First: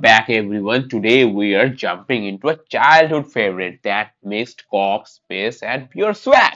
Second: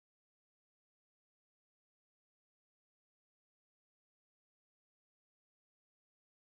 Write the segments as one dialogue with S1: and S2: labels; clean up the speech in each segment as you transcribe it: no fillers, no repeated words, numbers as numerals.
S1: back, everyone. Today we are jumping into a childhood favorite that mixed cop space and pure swag.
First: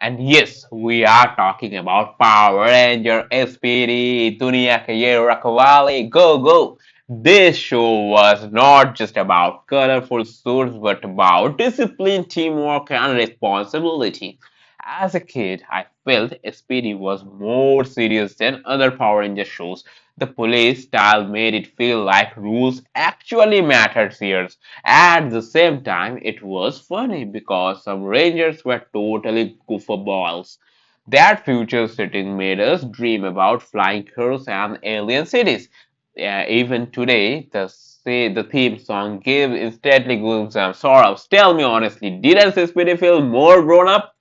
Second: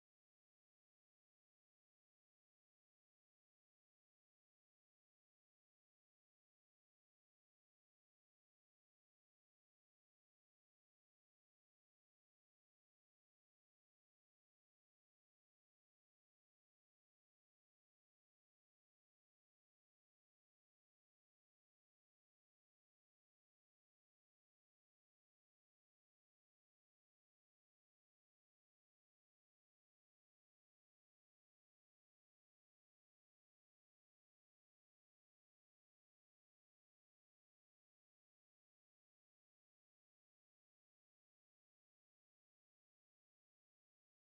S1: And yes, we are talking about Power Ranger SPD, Dunia Kayera Kawali, Go Go. This show was not just about colorful suits, but about discipline, teamwork, and responsibility. As a kid, I felt SPD was more serious than other Power Ranger shows. The police style made it feel like rules actually mattered here. At the same time, it was funny because some rangers were totally goofballs. That future setting made us dream about flying cars and alien cities. Even today, the theme song gives instantly goosebumps. Sorrows. Tell me honestly, did SSPD feel more grown up?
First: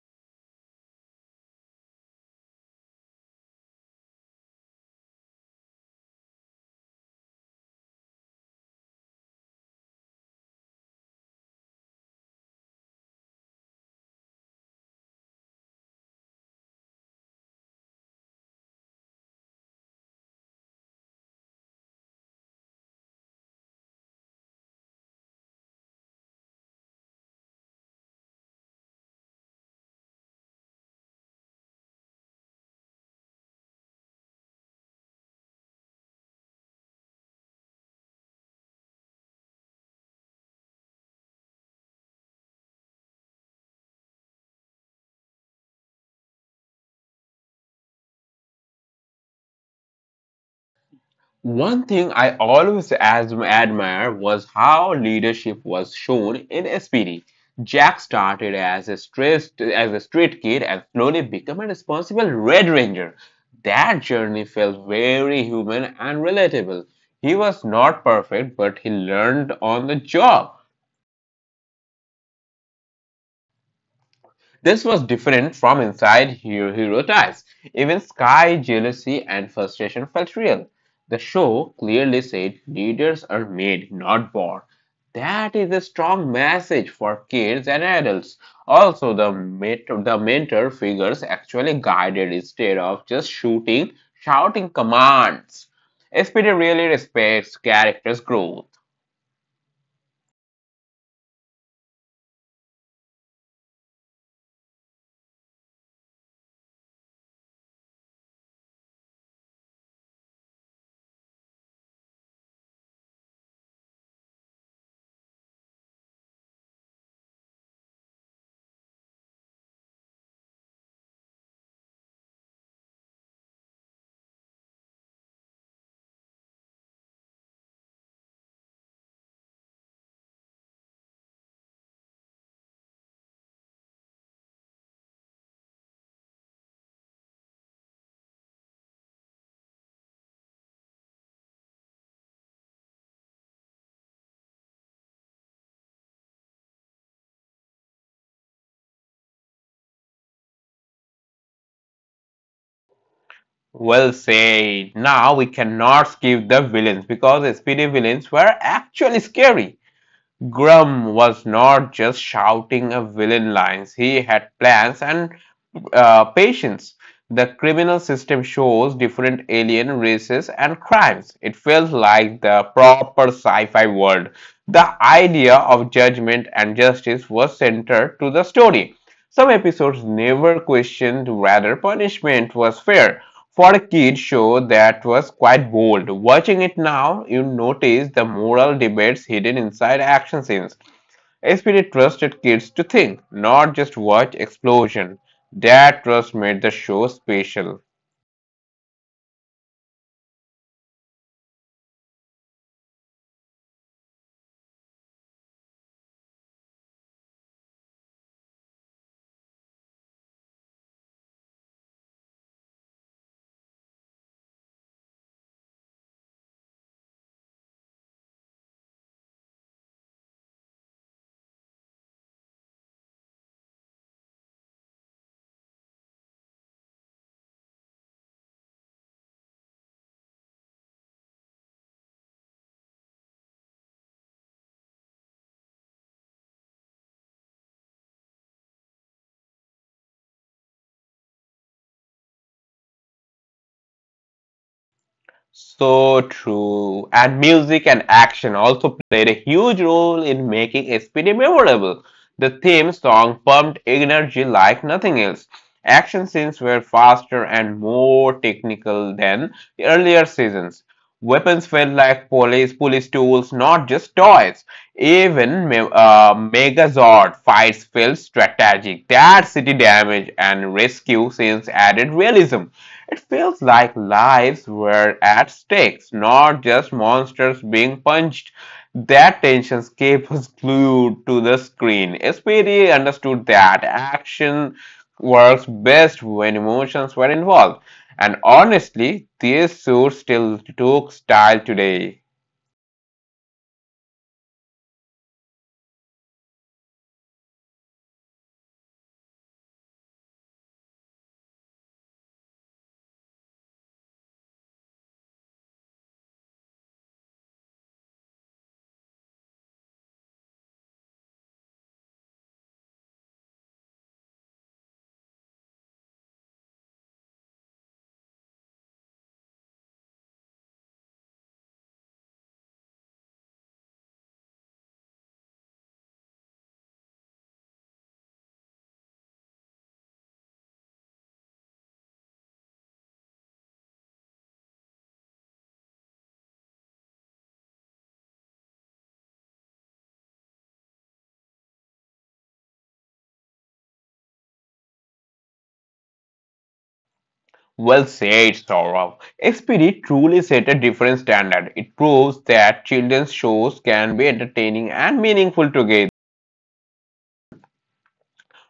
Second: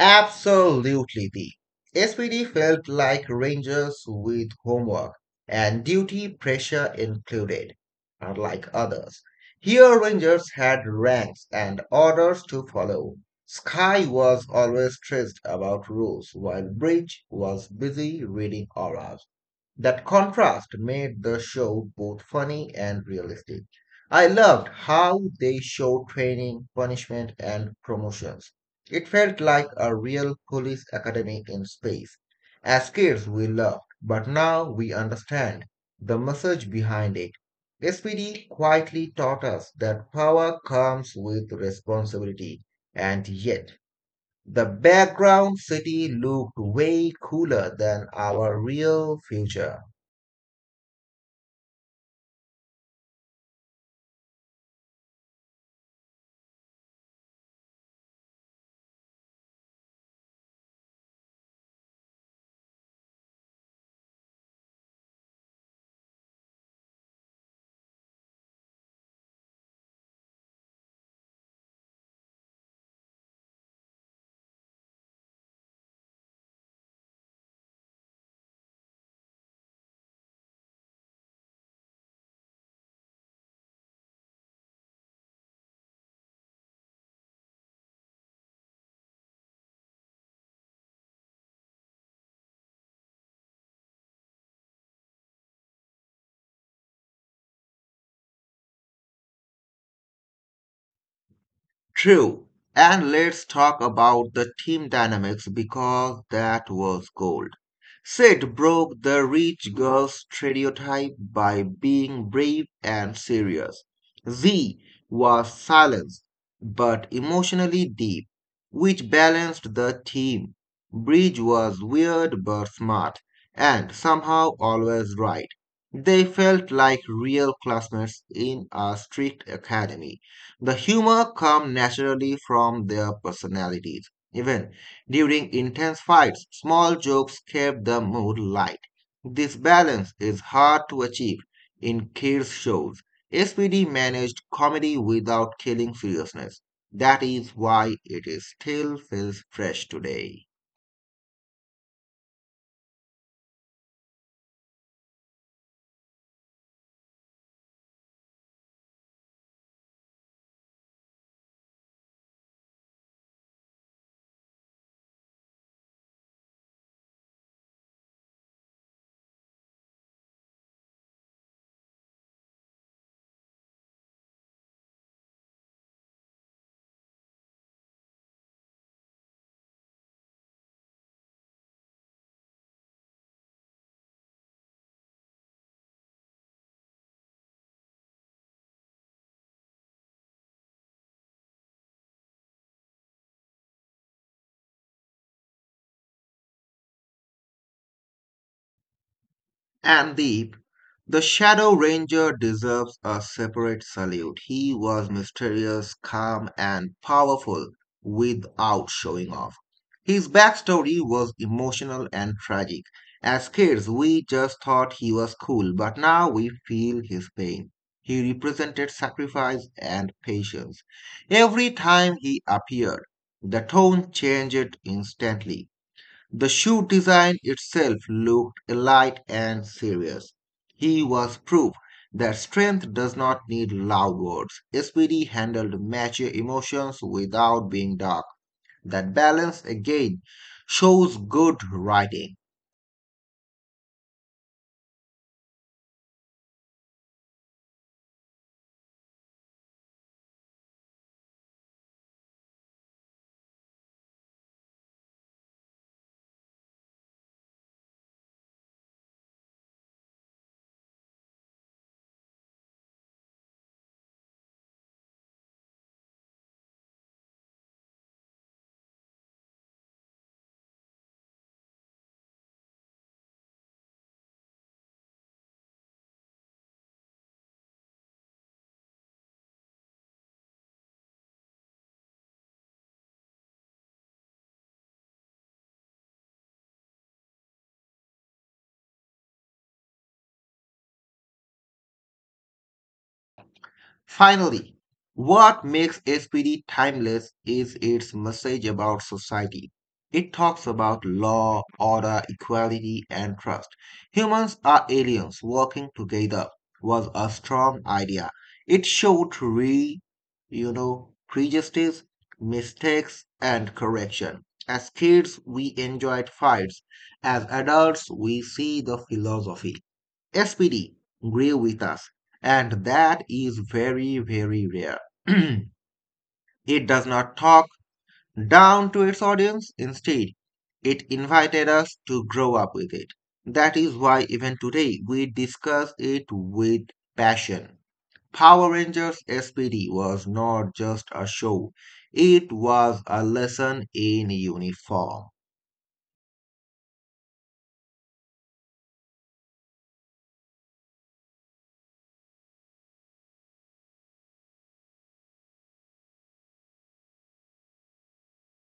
S2: Absolutely, the SPD felt like Rangers with homework and duty pressure included, unlike others. Here, Rangers had ranks and orders to follow. Sky was always stressed about rules, while Bridge was busy reading auras. That contrast made the show both funny and realistic. I loved how they showed training, punishment, and promotions. It felt like a real police academy in space. As kids, we loved, but now we understand the message behind it. SPD quietly taught us that power comes with responsibility, and yet the background city looked way cooler than our real future.
S1: One thing I always as admire was how leadership was shown in SPD. Jack started as a stressed as a street kid and slowly became a responsible Red Ranger. That journey felt very human and relatable. He was not perfect, but he learned on the job. This was different from inside hero ties. Even sky, jealousy, and frustration felt real. The show clearly said leaders are made, not born. That is a strong message for kids and adults. Also, the mentor figures actually guided instead of just shouting commands. SPD really respects characters' growth.
S2: True. And let's talk about the team dynamics because that was gold. Sid broke the rich girl stereotype by being brave and serious. Z was silenced but emotionally deep, which balanced the team. Bridge was weird but smart and somehow always right. They felt like real classmates in a strict academy. The humor comes naturally from their personalities. Even during intense fights, small jokes kept the mood light. This balance is hard to achieve in kids' shows. SPD managed comedy without killing seriousness. That is why it is still feels fresh today.
S1: Well said. Now we cannot skip the villains because SPD villains were actually scary. Grum was not just shouting a villain lines, he had plans and patience. The criminal system shows different alien races and crimes. It feels like the proper sci fi world. The idea of judgment and justice was centered to the story. Some episodes never questioned whether punishment was fair. For a kid show, that was quite bold. Watching it now, you notice the moral debates hidden inside action scenes. SPD trusted kids to think, not just watch explosion. That trust made the show special.
S2: And Deep, the Shadow Ranger deserves a separate salute. He was mysterious, calm, and powerful without showing off. His backstory was emotional and tragic. As kids, we just thought he was cool, but now we feel his pain. He represented sacrifice and patience. Every time he appeared, the tone changed instantly. The shoe design itself looked light and serious. He was proof that strength does not need loud words. SPD handled mature emotions without being dark. That balance again shows good writing.
S1: So true. And music and action also played a huge role in making SPD memorable. The theme song pumped energy like nothing else. Action scenes were faster and more technical than the earlier seasons. Weapons felt like police tools, not just toys. Even Megazord fights felt strategic. That city damage and rescue scenes added realism. It feels like lives were at stakes, not just monsters being punched. That tension kept us glued to the screen. SPD understood that action works best when emotions were involved. And honestly, this suit still took style today.
S2: Finally, what makes SPD timeless is its message about society. It talks about law, order, equality, and trust. Humans are aliens working together was a strong idea. It showed prejudice, mistakes, and correction. As kids, we enjoyed fights. As adults, we see the philosophy. SPD grew with us, and that is very, very rare. It does not talk down to its audience, instead, it invited us to grow up with it. That is why, even today, we discuss it with passion. Power Rangers SPD was not just a show, it was a lesson in uniform.
S1: Well said, Saurav. SPD truly set a different standard. It proves that children's shows can be entertaining and meaningful together.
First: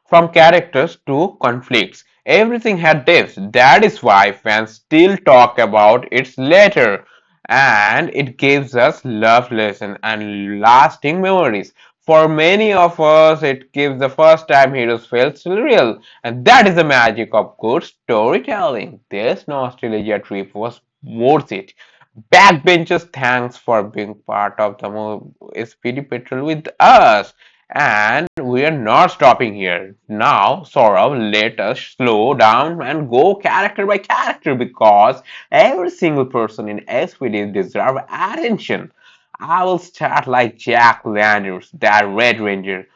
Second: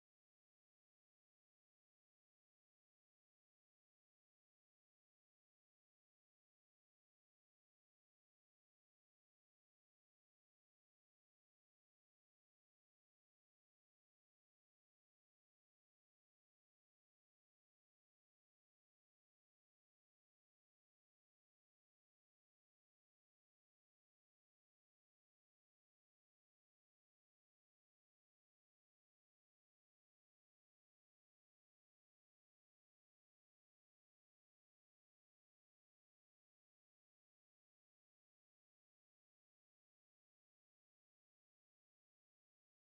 S1: From characters to conflicts, everything had depth. That is why fans still talk about it later, and it gives us love lesson and lasting memories. For many of us, it gives the first time heroes felt real, and that is the magic of good storytelling. This nostalgia trip was worth it. Backbenchers, thanks for being part of the SPD Patrol with us. And we're not stopping here. Now, Saurabh, let us slow down and go character by character because every single person in SPD deserves attention. I will start like Jack Landers, that Red Ranger,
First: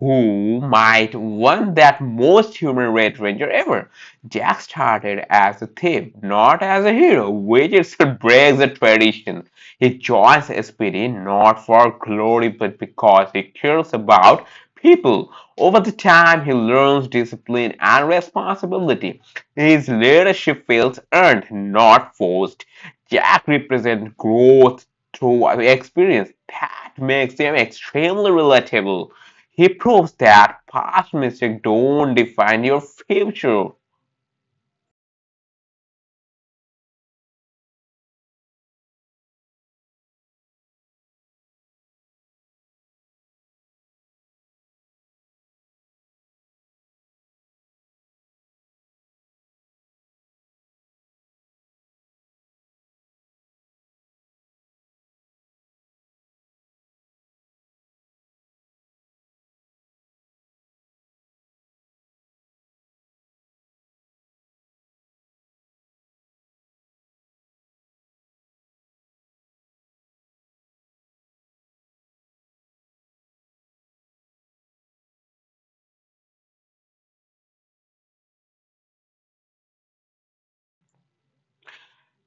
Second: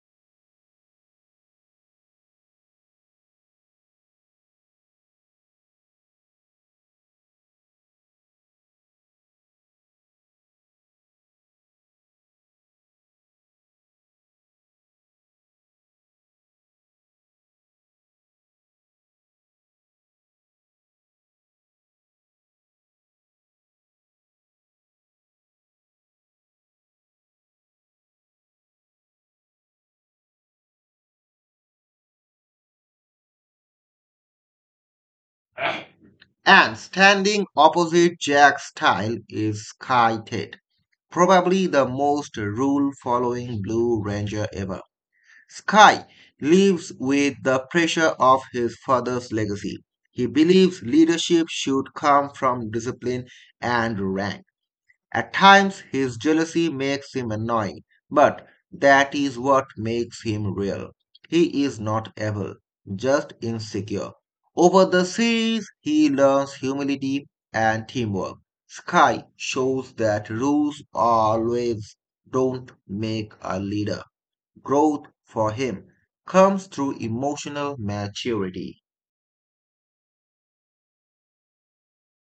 S1: who might won that most human Red Ranger ever. Jack started as a thief, not as a hero, which itself breaks the tradition. He joins SPD not for glory but because he cares about people. Over the time, he learns discipline and responsibility. His leadership feels earned, not forced. Jack represents growth through experience. That makes him extremely relatable. He proves that past mistakes don't define your future.
S2: And standing opposite Jack's style is Sky Ted, probably the most rule following Blue Ranger ever. Sky lives with the pressure of his father's legacy. He believes leadership should come from discipline and rank. At times, his jealousy makes him annoying, but that is what makes him real. He is not evil, just insecure. Over the series, he learns humility and teamwork. Sky shows that rules always don't make a leader. Growth for him comes through emotional maturity.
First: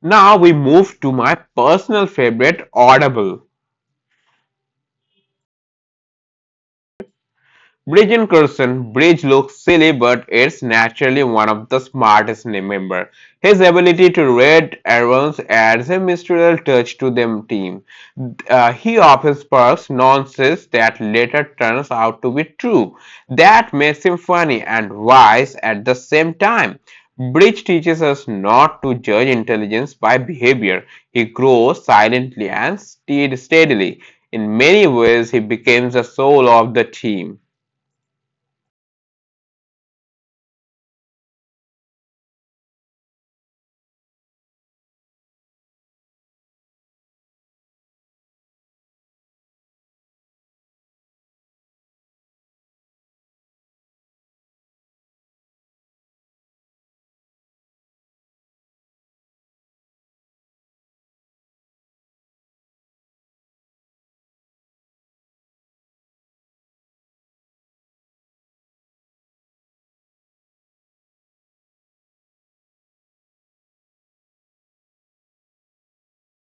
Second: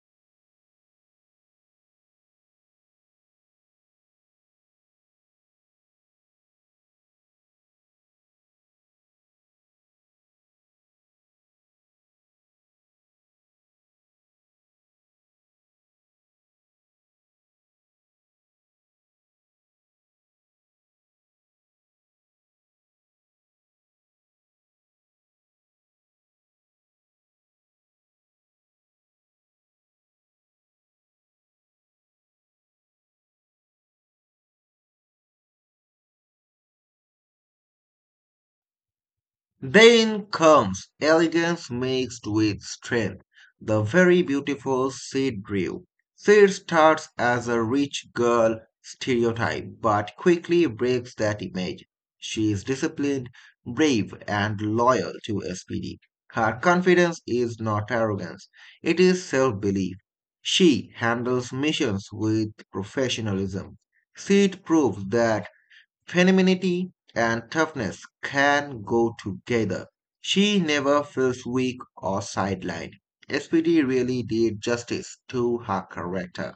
S1: Now we move to my personal favorite, Audible. Bridge in Curzon, Bridge looks silly but is naturally one of the smartest members. His ability to read errands adds a mystical touch to the team. He often sparks nonsense that later turns out to be true. That makes him funny and wise at the same time. Bridge teaches us not to judge intelligence by behavior. He grows silently and steadily. In many ways, he becomes the soul of the team.
S2: Then comes elegance mixed with strength, the very beautiful Sid Drew. Sid starts as a rich girl stereotype, but quickly breaks that image. She is disciplined, brave, and loyal to SPD. Her confidence is not arrogance, it is self belief. She handles missions with professionalism. Sid proves that femininity and toughness can go together. She never feels weak or sidelined. SPD really did justice to her character.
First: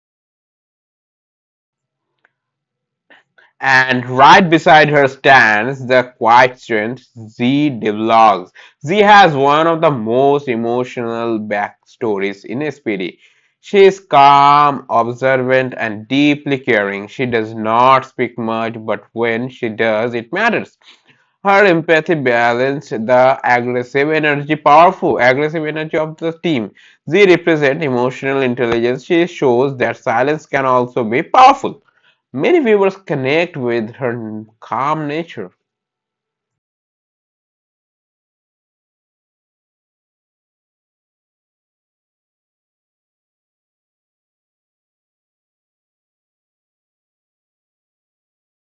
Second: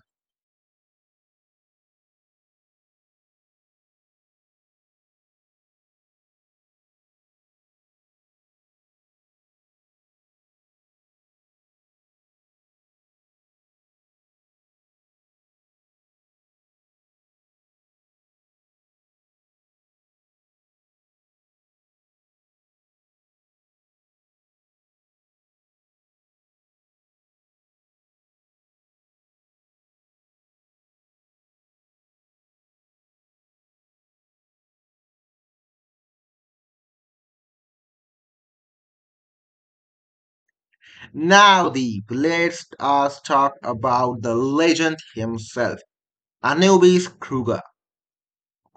S1: And right beside her stands the quiet strength Z develops. Z has one of the most emotional backstories in SPD. She is calm, observant, and deeply caring. She does not speak much, but when she does, it matters. Her empathy balanced the powerful aggressive energy of the team. She represents emotional intelligence. She shows that silence can also be powerful. Many viewers connect with her calm nature.
S2: Now, the let's us talk about the legend himself, Anubis Kruger.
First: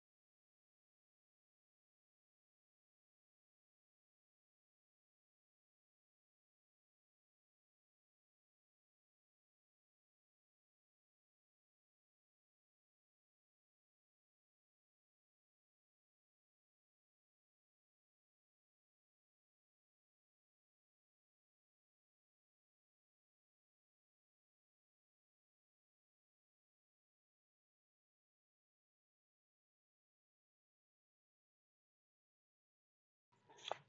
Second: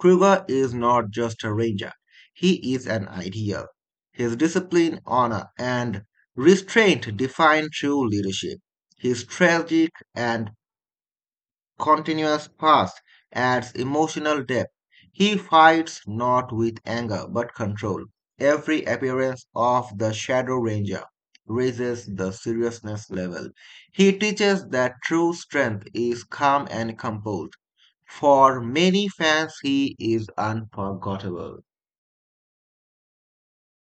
S2: Kruger is not just a ranger, he is an ideal. His discipline, honor, and restraint define true leadership. His tragic and continuous fast adds emotional depth. He fights not with anger but control. Every appearance of the Shadow Ranger raises the seriousness level. He teaches that true strength is calm and composed. For many fans, he is unforgettable.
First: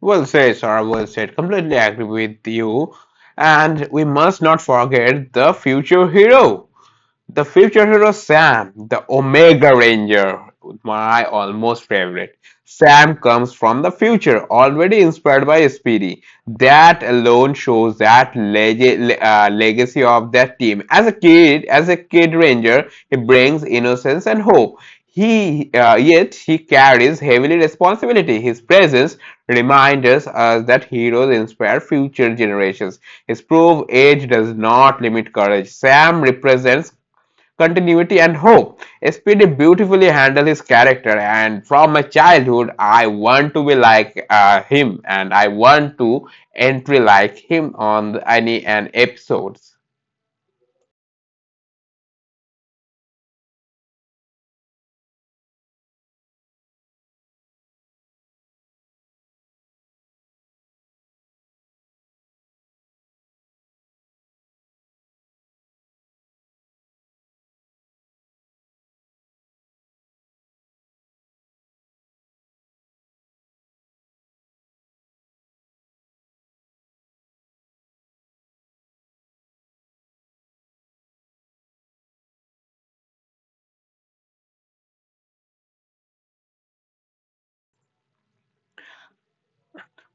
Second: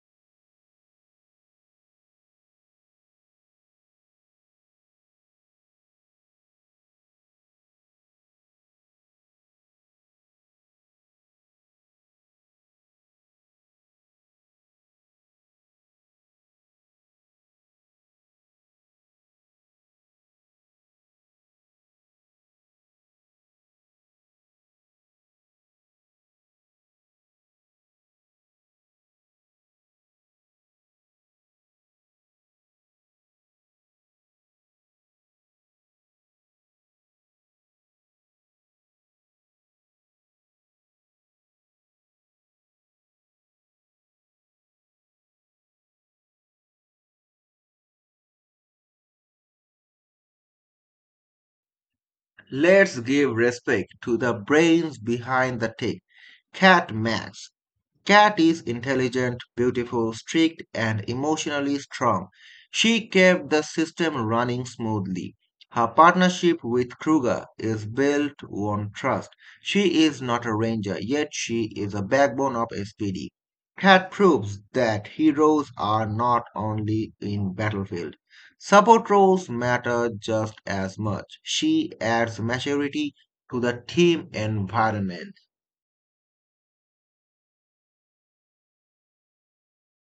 S1: Well said, Sarah. Well said. Completely agree with you. And we must not forget the future hero. The future hero Sam, the Omega Ranger, my almost favorite. Sam comes from the future, already inspired by Speedy. That alone shows that legacy of that team. As a kid ranger, he brings innocence and hope. He yet he carries heavily responsibility. His presence reminds us that heroes inspire future generations. His proof age does not limit courage. Sam represents continuity and hope. Speedy beautifully handles his character, and from my childhood, I want to be like him, and I want to entry like him on the any and episodes.
S2: Let's give respect to the brains behind the tech, Cat Max. Cat is intelligent, beautiful, strict, and emotionally strong. She kept the system running smoothly. Her partnership with Kruger is built on trust. She is not a ranger, yet she is a backbone of SPD. Cat proves that heroes are not only in battlefield. Support roles matter just as much. She adds maturity to the team environment.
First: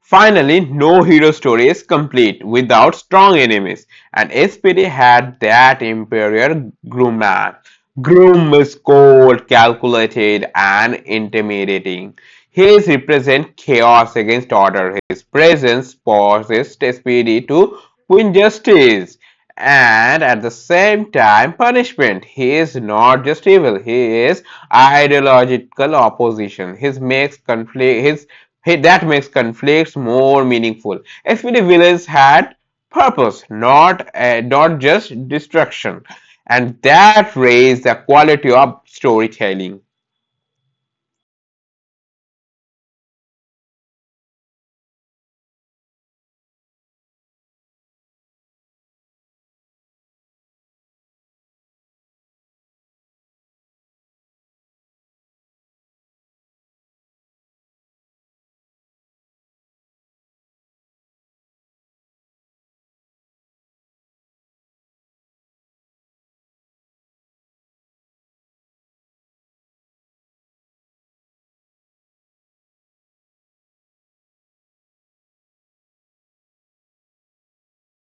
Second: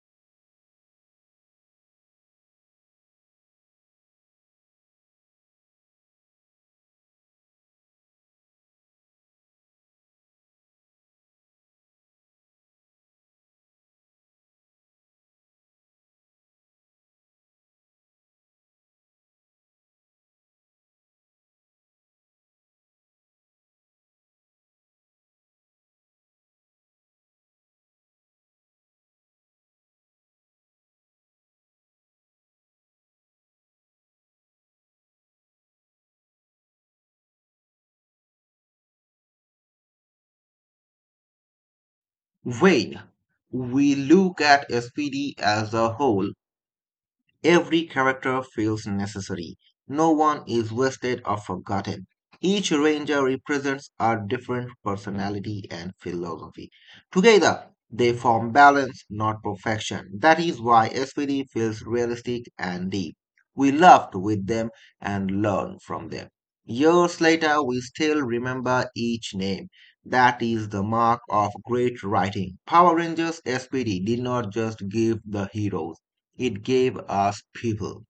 S1: Finally, no hero story is complete without strong enemies, and SPD had that Imperial Grumman. Groom is cold, calculated, and intimidating. His represent chaos against order. His presence forces SPD to win justice and at the same time punishment. He is not just evil, he is ideological opposition. His makes conflict his. Hey, that makes conflicts more meaningful. If villains had purpose, not just destruction, and that raised the quality of storytelling.
S2: When we look at SPD as a whole, every character feels necessary. No one is wasted or forgotten. Each ranger represents a different personality and philosophy. Together, they form balance, not perfection. That is why SPD feels realistic and deep. We laughed with them and learned from them. Years later, we still remember each name. That is the mark of great writing. Power Rangers SPD did not just give the heroes. It gave us people.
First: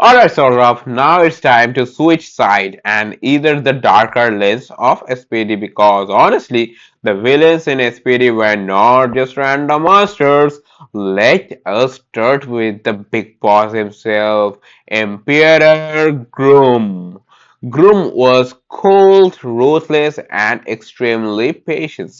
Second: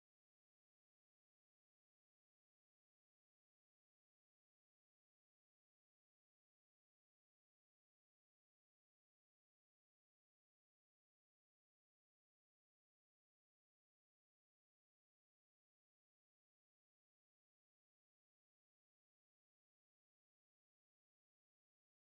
S1: Alright Saurabh, now it's time to switch side and either the darker lens of SPD because honestly, the villains in SPD were not just random monsters. Let us start with the big boss himself, Emperor Groom. Groom was cold, ruthless, and extremely patient.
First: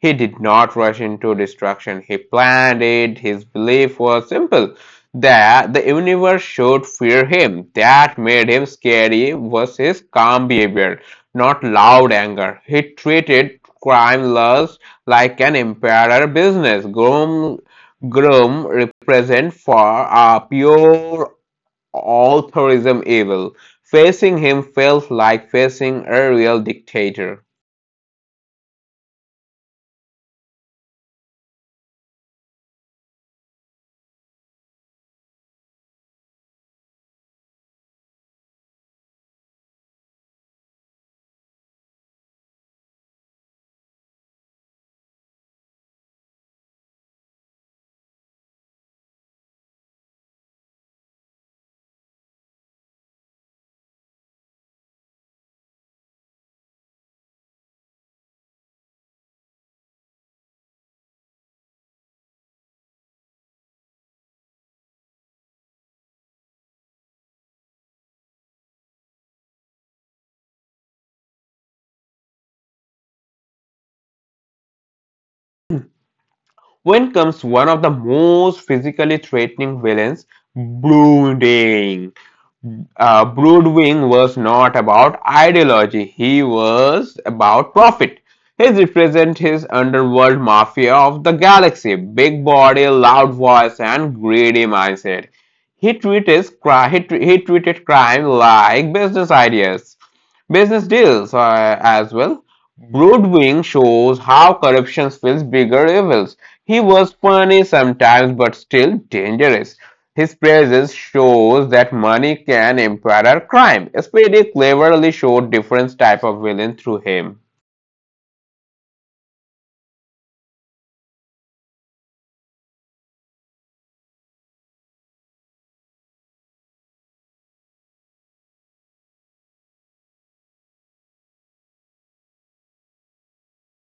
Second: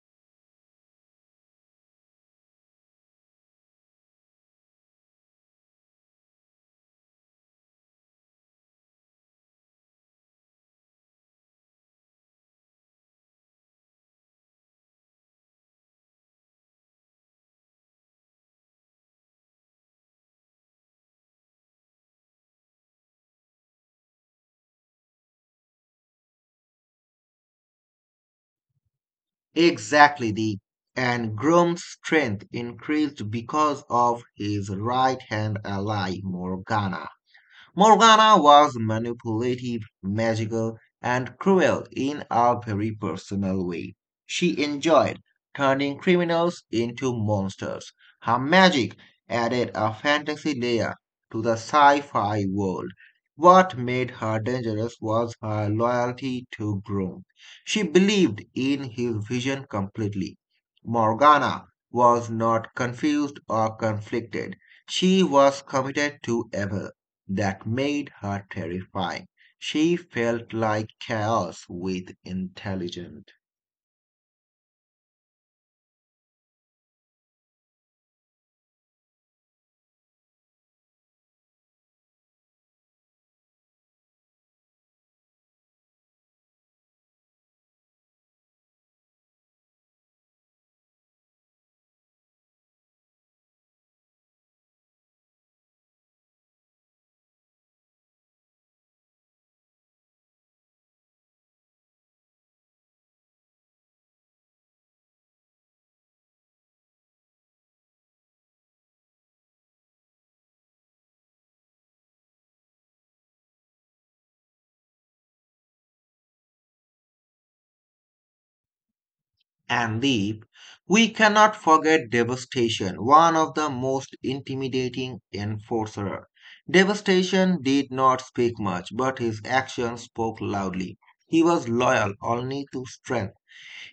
S1: He did not rush into destruction. He planned it. His belief was simple there, the universe should fear him. That made him scary was his calm behavior, not loud anger. He treated crime laws like an empire business. Groom represent for a pure altruism evil. Facing him felt like facing a real dictator.
S2: Exactly, the and Grom's strength increased because of his right hand ally Morgana. Morgana was manipulative, magical, and cruel in a very personal way. She enjoyed turning criminals into monsters. Her magic added a fantasy layer to the sci fi world. What made her dangerous was her loyalty to Groom. She believed in his vision completely. Morgana was not confused or conflicted. She was committed to Abel that made her terrifying. She felt like chaos with intelligence.
S1: When comes one of the most physically threatening villains, brooding. Broodwing was not about ideology, he was about profit. He represents his underworld mafia of the galaxy big body, loud voice, and greedy mindset. He treated, he treated crime like business deals as well. Broodwing shows how corruption feels bigger evils. He was funny sometimes, but still dangerous. His praises shows that money can empower crime. Speedy cleverly showed different type of villain through him.
S2: And Deep, we cannot forget Devastation, one of the most intimidating enforcer. Devastation did not speak much, but his actions spoke loudly. He was loyal only to strength.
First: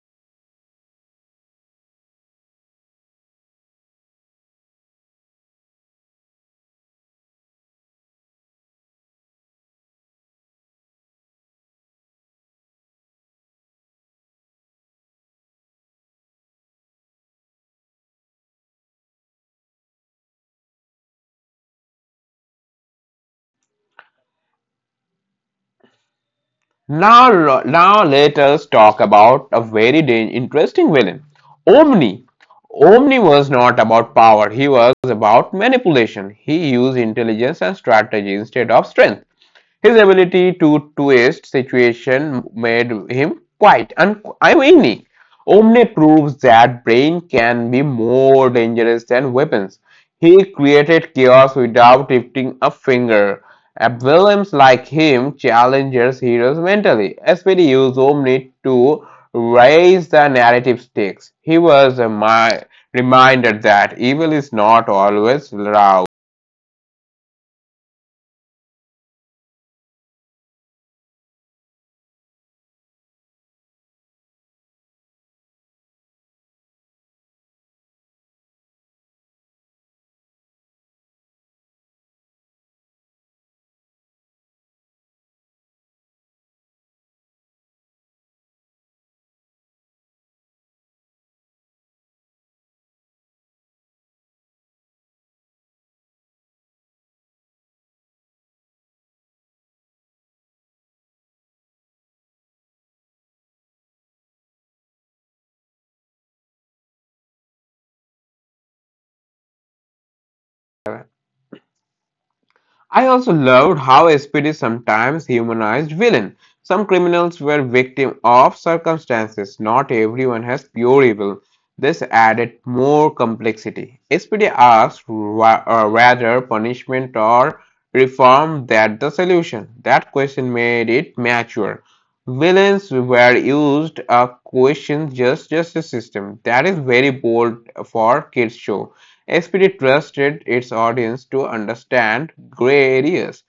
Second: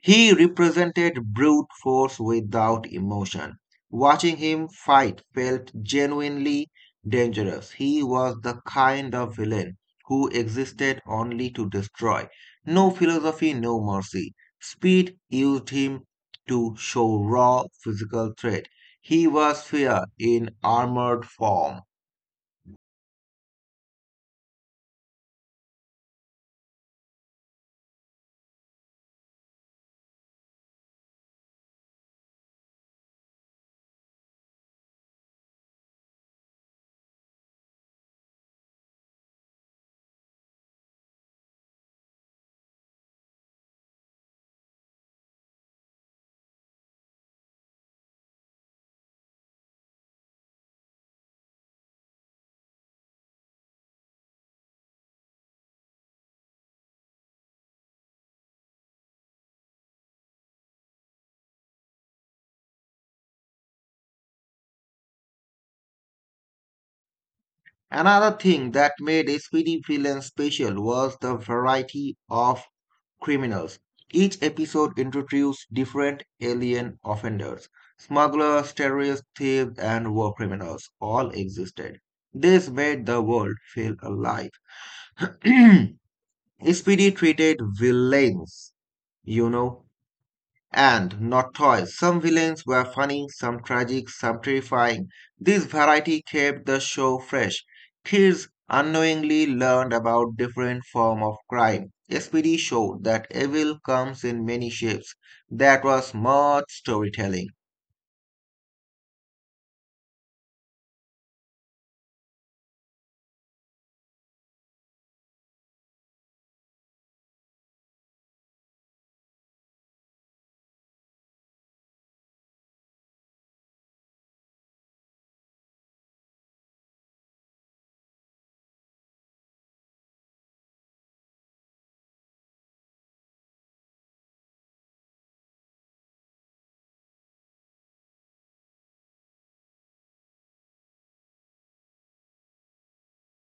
S2: He represented brute force without emotion. Watching him fight felt genuinely dangerous. He was the kind of villain who existed only to destroy. No philosophy, no mercy. Speed used him to show raw physical threat. He was fear in armored form.
S1: Now let us talk about a very interesting villain, Omni. Omni was not about power; he was about manipulation. He used intelligence and strategy instead of strength. His ability to twist situation made him quite unique. Omne proves that brain can be more dangerous than weapons. He created chaos without lifting a finger. Villains like him challenges heroes mentally. SPD used Omni to raise the narrative stakes. He was a reminder that evil is not always loud.
S2: Another thing that made a speedy villain special was the variety of criminals. Each episode introduced different alien offenders. Smugglers, terrorists, thieves, and war criminals all existed. This made the world feel alive. Speedy treated villains, you know, and not toys. Some villains were funny, some tragic, some terrifying. This variety kept the show fresh. Kids unknowingly learned about different forms of crime. SPD showed that evil comes in many shapes. That was much storytelling.
S1: I also loved how SPD sometimes humanized villain. Some criminals were victim of circumstances. Not everyone has pure evil. This added more complexity. SPD asked whether punishment or reform that the solution. That question made it mature. Villains were used a question just justice system. That is very bold for kids show. SPD trusted its audience to understand grey areas,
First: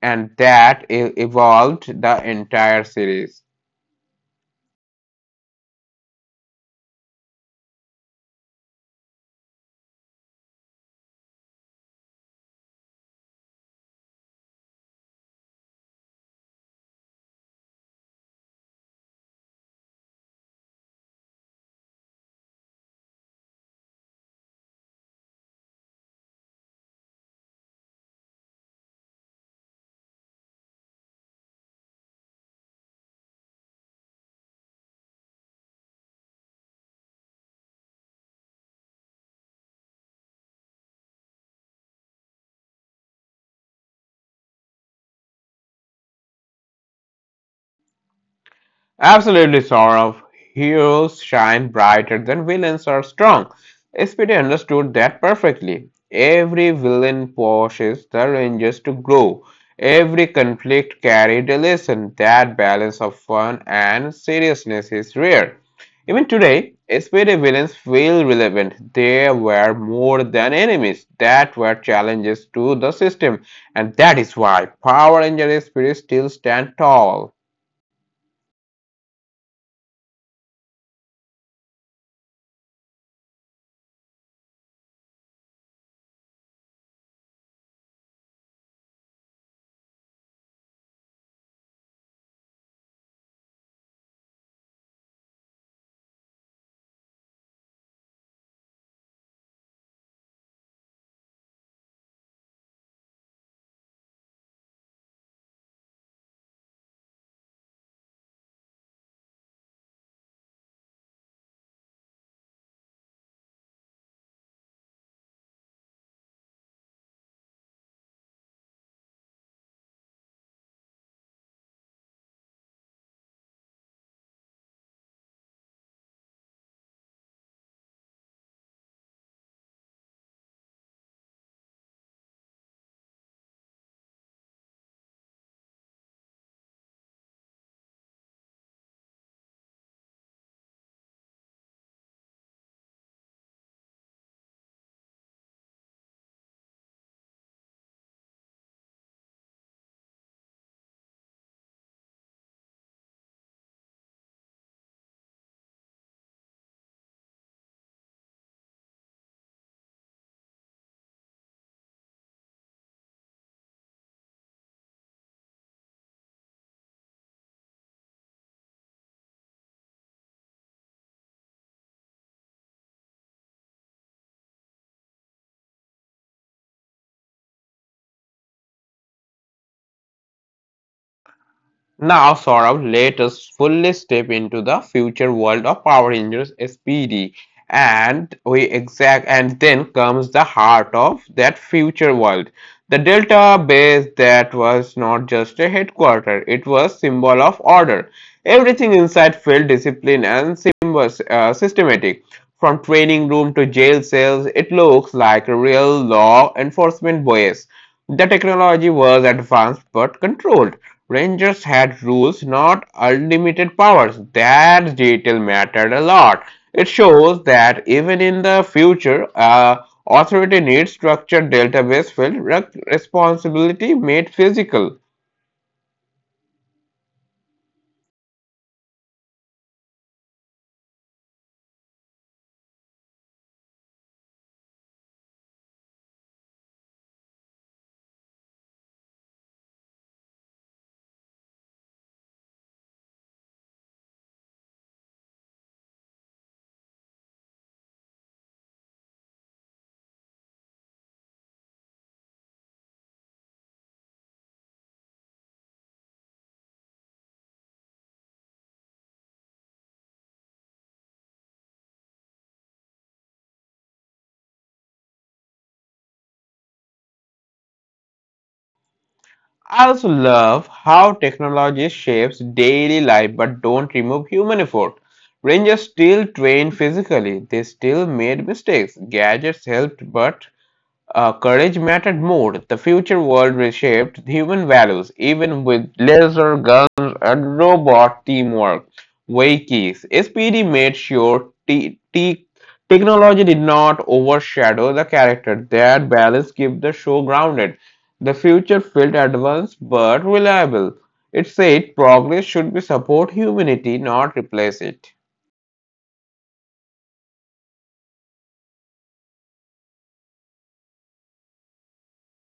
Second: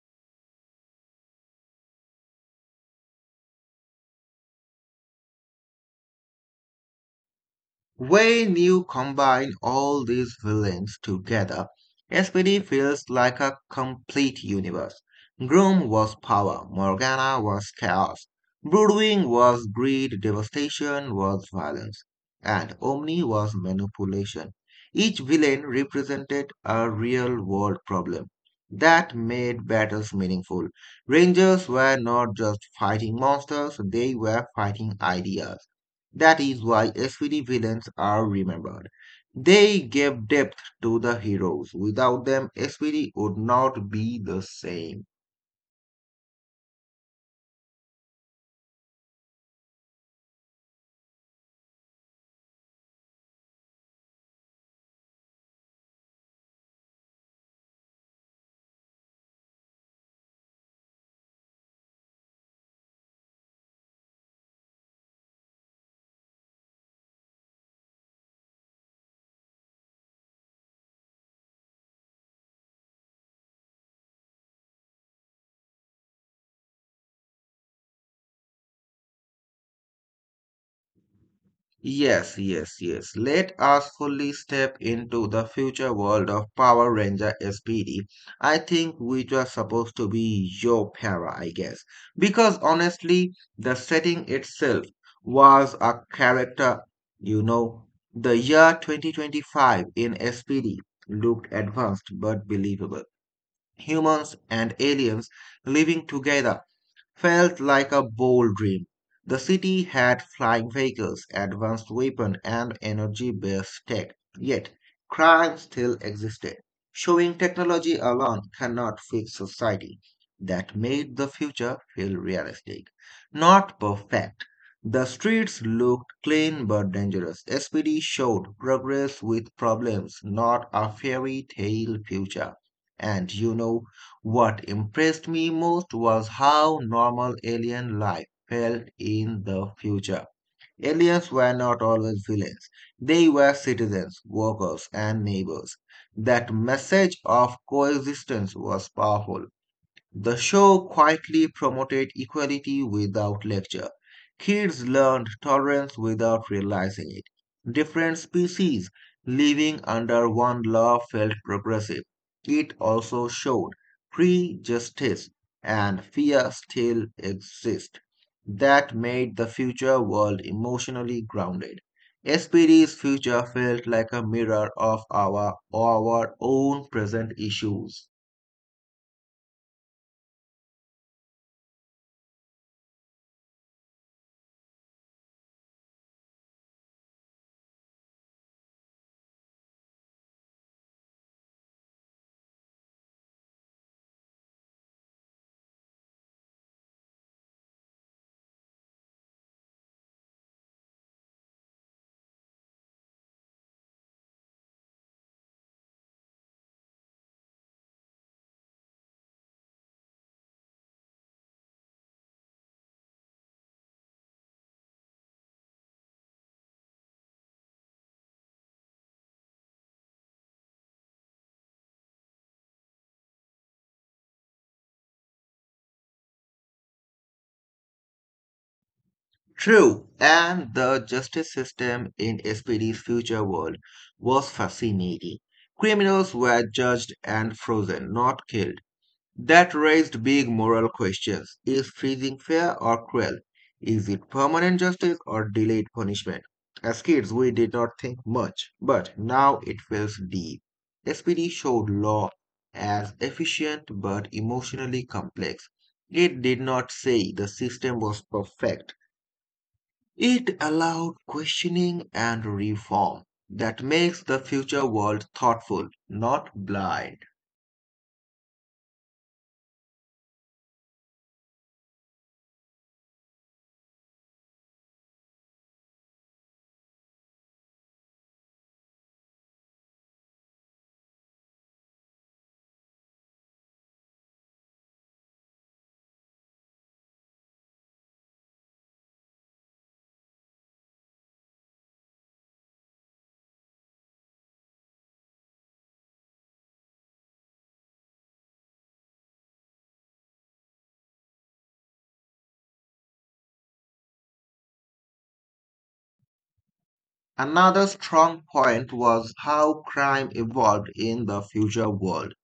S1: and that evolved the entire series.
S2: When you combine all these villains together, SPD feels like a complete universe. Groom was power, Morgana was chaos, Broodwing was greed, devastation was violence, and Omni was manipulation. Each villain represented a real world problem. That made battles meaningful. Rangers were not just fighting monsters, they were fighting ideas. That is why SVD villains are remembered. They gave depth to the heroes. Without them, SVD would not be the same.
S1: Absolutely, Saurav. Heroes shine brighter than villains are strong. SPD understood that perfectly. Every villain pushes the Rangers to grow. Every conflict carried a lesson. That balance of fun and seriousness is rare. Even today, SPD villains feel relevant. They were more than enemies. That were challenges to the system. And that is why Power Ranger SPD still stand tall.
S2: Yes, yes, yes. Let us fully step into the future world of Power Ranger SPD. I think which was supposed to be your para, I guess. Because honestly, the setting itself was a character, you know. The year 2025 in SPD looked advanced but believable. Humans and aliens living together felt like a bold dream. The city had flying vehicles, advanced weapons, and energy-based tech. Yet, crime still existed, showing technology alone cannot fix society. That made the future feel realistic, not perfect. The streets looked clean but dangerous. SPD showed progress with problems, not a fairy tale future. And what impressed me most was how normal alien life felt in the future. Aliens were not always villains. They were citizens, workers, and neighbors. That message of coexistence was powerful. The show quietly promoted equality without lecture. Kids learned tolerance without realizing it. Different species living under one law felt progressive. It also showed prejudice and fear still exist. That made the future world emotionally grounded. SPD's future felt like a mirror of our own present issues.
S1: Now, Saurabh, let us fully step into the future world of Power Rangers SPD, and we exact, and then comes the heart of that future world, the Delta base that was not just a headquarter; it was symbol of order. Everything inside felt disciplined and was systematic. From training room to jail cells, it looks like a real law enforcement base. The technology was advanced but controlled. Rangers had rules, not unlimited powers. That detail mattered a lot. It shows that even in the future, authority needs structured database filled with responsibility made physical.
S2: True, and the justice system in SPD's future world was fascinating. Criminals were judged and frozen, not killed. That raised big moral questions. Is freezing fair or cruel? Is it permanent justice or delayed punishment? As kids, we did not think much, but now it feels deep. SPD showed law as efficient but emotionally complex. It did not say the system was perfect. It allowed questioning and reform that makes the future world thoughtful, not blind.
S1: I also love how technology shapes daily life but don't remove human effort. Rangers still trained physically, they still made mistakes. Gadgets helped, but courage mattered more. The future world reshaped human values, even with laser guns and robot teamwork. Wakis. SPD made sure technology did not overshadow the character. That balance kept the show grounded. The future felt advanced but reliable. It said progress should be support humanity, not replace it.
S2: Another strong point was how crime evolved in the future world.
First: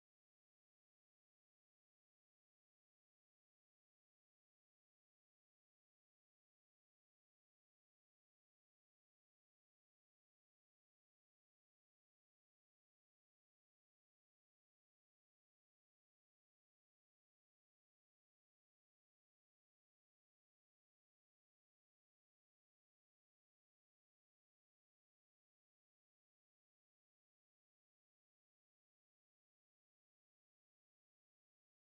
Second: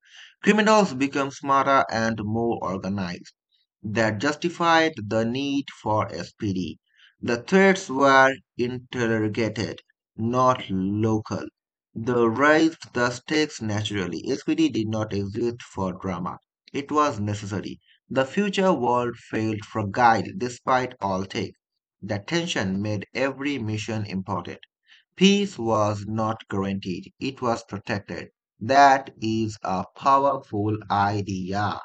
S2: Criminals became smarter and more organized. That justified the need for SPD. The threats were interrogated, not local. The raised the stakes naturally. SPD did not exist for drama. It was necessary. The future world failed for guide, despite all take. The tension made every mission important. Peace was not guaranteed, it was protected. That is a powerful idea.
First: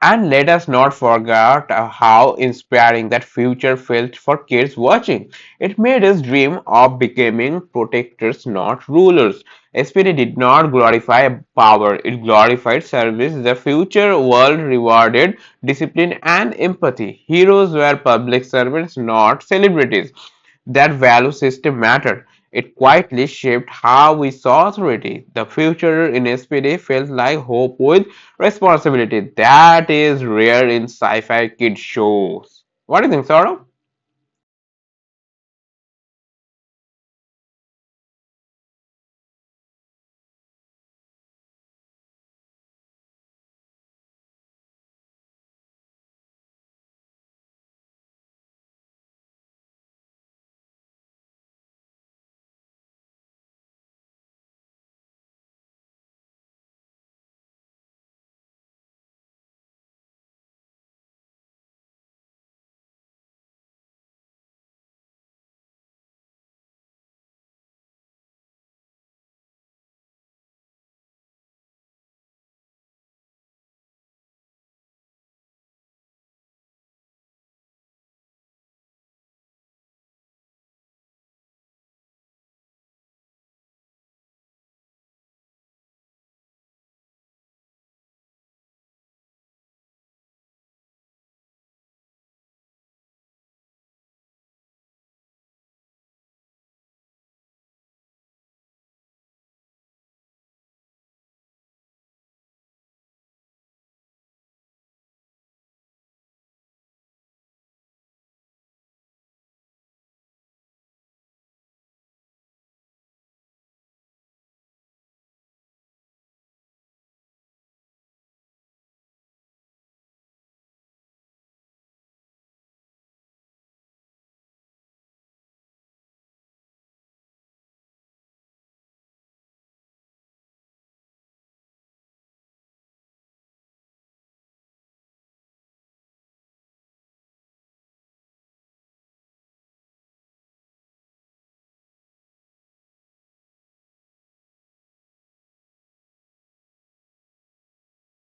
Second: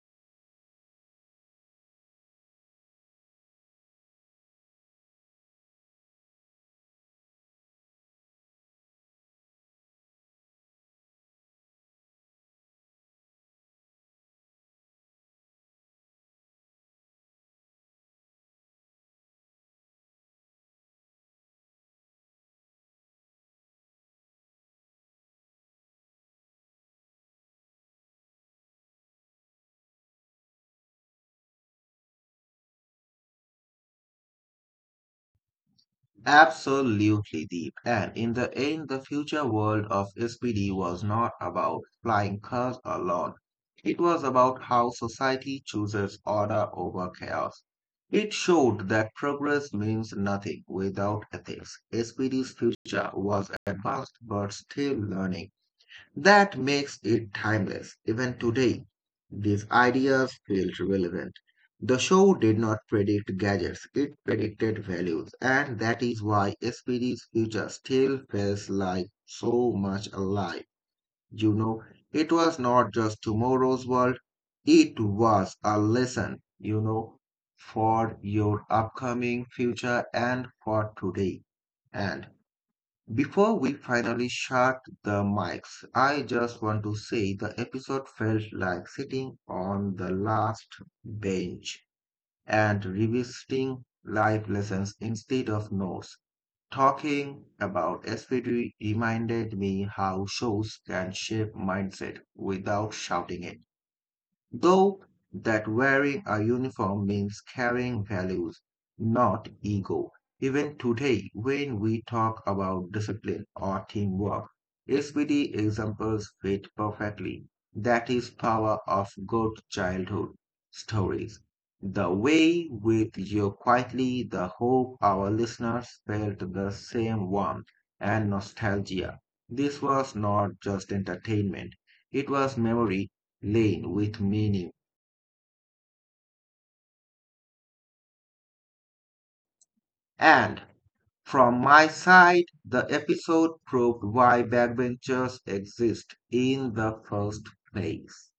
S1: And let us not forget how inspiring that future felt for kids watching. It made us dream of becoming protectors, not rulers. SPD did not glorify power, it glorified service. The future world rewarded discipline and empathy. Heroes were public servants, not celebrities. That value system mattered. It quietly shaped how we saw authority. The future in SPD felt like hope with responsibility that is rare in sci-fi kid shows. What do you think, Saurabh?
S2: Absolutely deep. And in the end, the future world of SPD was not about flying cars alone. It was about how society chooses order over chaos. It showed that progress means nothing without ethics. SPD's future was advanced but still learning. That makes it timeless. Even today, these ideas feel relevant. The show did not predict gadgets, it predicted values, and that is why SPD.'s* future still feels like so much alive. You know, it was not just tomorrow's world, it was a lesson, for your upcoming future and for today. And before we finally shut the mics, I just want to say the episode felt like sitting on the last bench and revisiting life lessons instead of notes. Talking about SPD reminded me how shows can shape mindset without shouting it though that wearing a uniform means carrying values, not ego. Even today, when we talk about discipline or teamwork, SPD examples fit perfectly. That is power of good childhood stories. The way with you quietly, the hope our listeners felt the same warmth and nostalgia. This was not just entertainment, it was memory lane with meaning. And from my side, the episode proved why backbenchers exist in the first place.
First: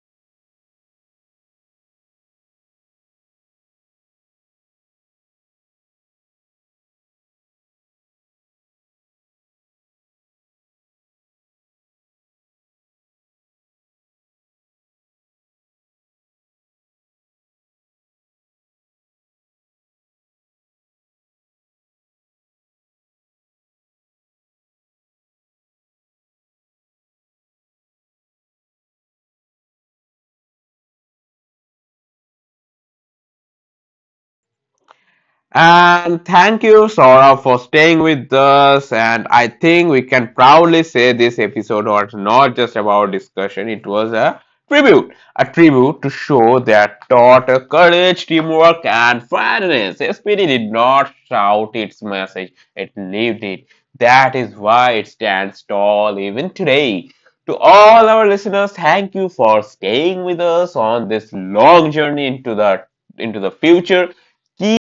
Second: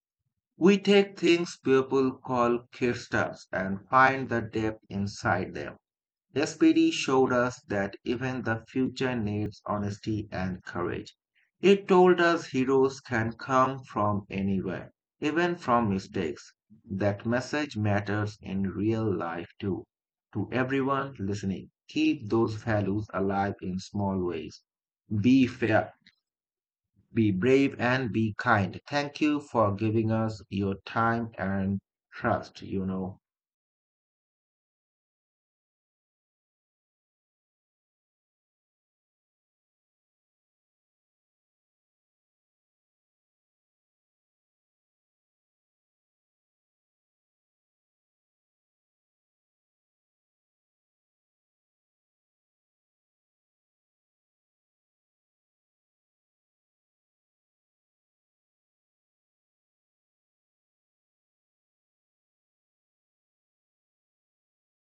S2: We take things people call kicksters and find the depth inside them. SPD showed us that even the future needs honesty and courage. It told us heroes can come from anywhere, even from mistakes. That message matters in real life too. To everyone listening, keep those values alive in small ways. Be fair, be brave, and be kind. Thank you for giving us your time and trust.
S1: And thank you, Sora, for staying with us. And I think we can proudly say this episode was not just about discussion, it was a tribute. A tribute to show that, taught courage, teamwork, and fairness. SPD did not shout its message, it lived it. That is why it stands tall even today. To all our listeners, thank you for staying with us on this long journey into the future.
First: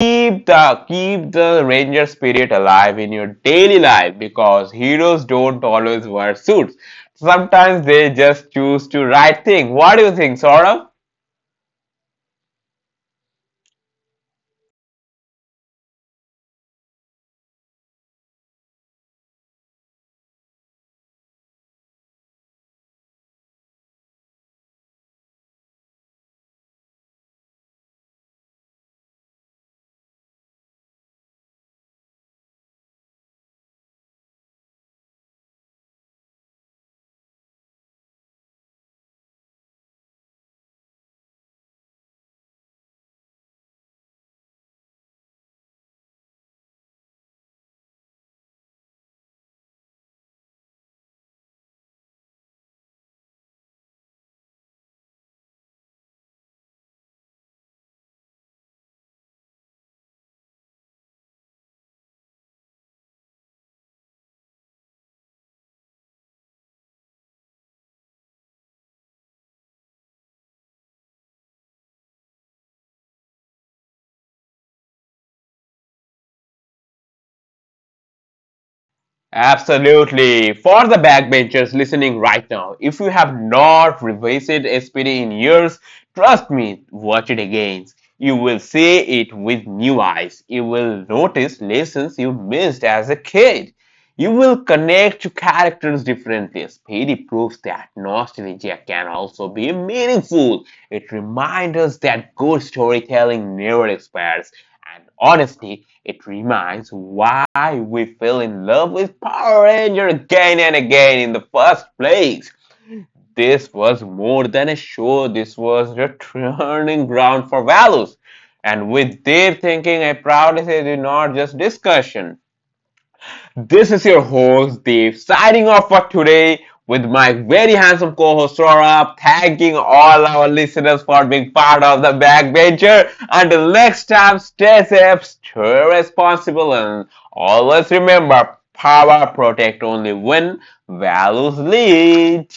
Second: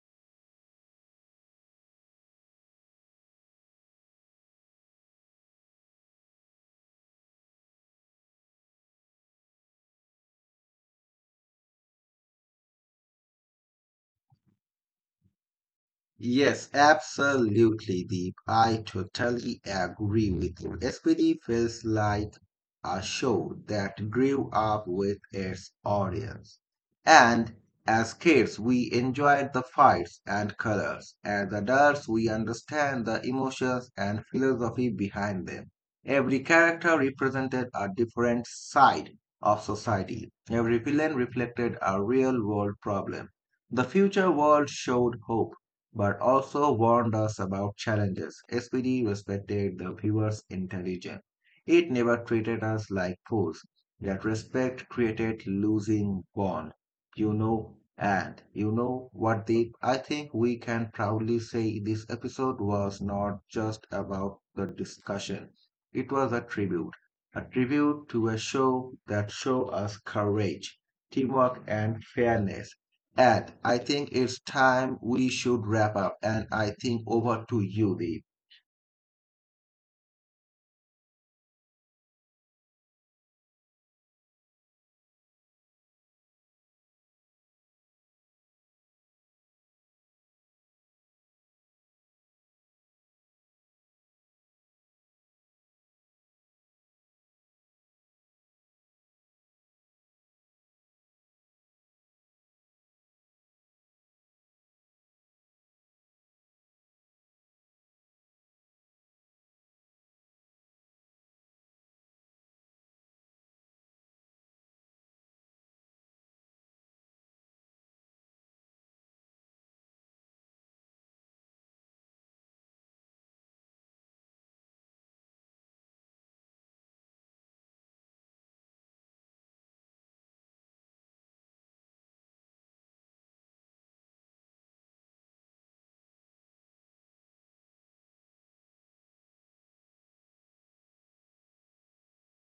S1: Keep the ranger spirit alive in your daily life because heroes don't always wear suits. Sometimes they just choose to write things. What do you think, Saurabh?
S2: Yes, absolutely, Deep. I totally agree with you. SPD feels like a show that grew up with its audience. And as kids, we enjoyed the fights and colors. As adults, we understand the emotions and philosophy behind them. Every character represented a different side of society. Every villain reflected a real world problem. The future world showed hope but also warned us about challenges. SPD respected the viewers' intelligence. It never treated us like fools. That respect created losing bond. And you know what, Deep? I think we can proudly say this episode was not just about the discussion. It was a tribute to a show that showed us courage, teamwork, and fairness. Ed, I think it's time we should wrap up, and I think over to you, Dave.
S1: Absolutely. For the backbenchers listening right now, if you have not revisited SPD in years, trust me, watch it again. You will see it with new eyes. You will notice lessons you missed as a kid. You will connect to characters differently. SPD proves that nostalgia can also be meaningful. It reminds us that good storytelling never expires and honesty, it reminds why we fell in love with Power Ranger again and again in the first place. This was more than a show, this was the turning ground for values. And with their thinking, I proudly say, do not just discussion. This is your host Deep signing off for today with my very handsome co-host Saurabh, thanking all our listeners for being part of the backbencher. Until next time, stay safe, stay responsible, and always remember, power protect only when values lead.